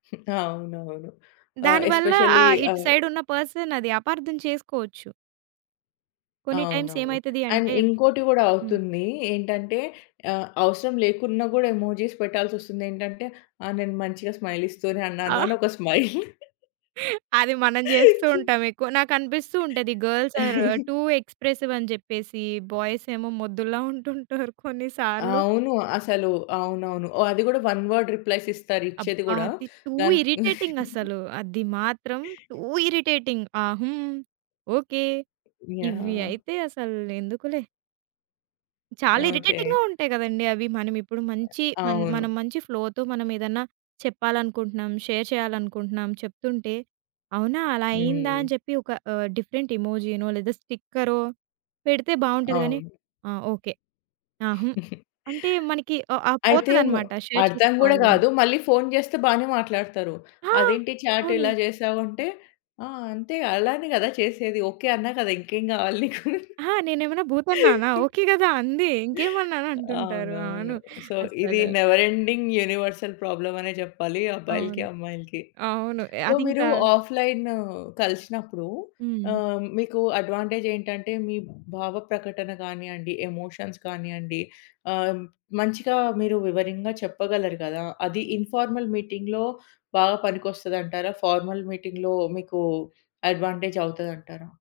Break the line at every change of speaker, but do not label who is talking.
అవునవును. ఆహ్,
దాని వల్ల
ఎస్పెషల్లీ
ఆహ్, ఇటు
ఆహ్
సైడ్ ఉన్న పర్సన్ అది అపార్థం చేసుకోవచ్చు. కొన్ని టైమ్స్
అవునవును.
ఏమైతది
అండ్
అంటే
ఇంకోటి గూడా
హ్మ్.
అవుతుంది. ఏంటంటే ఆహ్, అవసరం లేకున్నా గూడా ఎమోజీస్ పెట్టాల్సొస్తుంది. ఏంటంటే, ఆ! నేను మంచిగా స్మైల్ ఇస్తూనే అన్నాను,
ఆ!
అనొక స్మైల్.
అది మనం జేస్తూ ఉంటాం ఎక్కువ. నాకు అనిపిస్తూ ఉంటది గర్ల్స్ ఆర్ టూ ఎక్స్‌ప్రెసివ్ అని జెప్పేసి, బాయ్స్ ఏమో మొద్దుల్లా ఉంటుంటారు కొన్ని సార్లు.
అవును. అసలు అవునవును. ఓ అది గూడా వన్ వర్డ్ రిప్లైస్ ఇస్తారు, ఇచ్చేది
అబ్బా!
గూడా.
అది టూ
గన్
ఇరిటేటింగ్ అసలు. అది మాత్రం టూ ఇరిటేటింగ్. ఆహ్, హ్మ్. ఓకె. ఇవి
యాహ్!
అయితే అసలు ఎందుకులే. చాలా
ఓకే.
ఇరిటేటింగ్‌గా ఉంటాయి కదండీ అవి. మనం ఇప్పుడు
అ
మంచి మన
అవును.
మనం మంచి ఫ్లోతో మనం ఏదన్నా చెప్పాలనుకుంటున్నాం, షేర్ చేయాలనుకుంటున్నాం, చెప్తుంటే, అవునా! అలా అయ్యిందా! అని
హ్మ్.
చెప్పి ఒక ఆహ్, డిఫరెంట్ ఎమోజీనో లేదా స్టిక్కరో పెడితే బాగుంటది గానీ,
అవును.
ఆ! ఓకే. ఆ! హ్మ్. అంటే మనకి ఆహ్, ఆహ్,
అయితే మ్
పోతదన్నమాట షేర్
అర్థం గూడా
చేసుకోవాలి అని.
గాదు. మళ్ళీ ఫోను జేస్తే బానే మాట్లాడతారు.
ఆ!
అదేంటి చాట్ ఇలా
అవును.
జేశావు? అంటే, "ఆ! అంతే. గ అలానే గదా! చేసేది. ఓకె, అన్నా కదా!" ఇంకేం గావాలి నీకు.
ఆహా! నేనేమన్నా భూతన్నానా, ఓకే కదా! అంది. ఇంకేమన్నాను అంటుంటారు.
అవునవును.
అవును.
సో, ఇది
అస్సలు.
నెవర్ ఎండింగ్ యూనివర్సల్ ప్రాబ్లమ్ అనే జెప్పాలి అబ్బాయిలకి,
అవును.
అమ్మాయిలకి.
అవును.
సో, మీరు
అదింకా
ఆఫ్‌లైనూ కలిసినప్పుడు
హ్మ్.
ఆహ్, మీకు అడ్వాంటేజ్ ఏంటంటే, మీ భావ ప్రకటన కానియండి, ఎమోషన్స్ కానియండి, ఆహ్, మంచిగా మీరు వివరంగా చెప్పగలరు గదా! అది ఇన్‌ఫార్మల్ మీటింగ్‌లో బాగా పనికొస్తదంటారా? ఫార్మల్ మీటింగ్‌లో మీకు అడ్వాంటేజ్ అవుతదంటారా?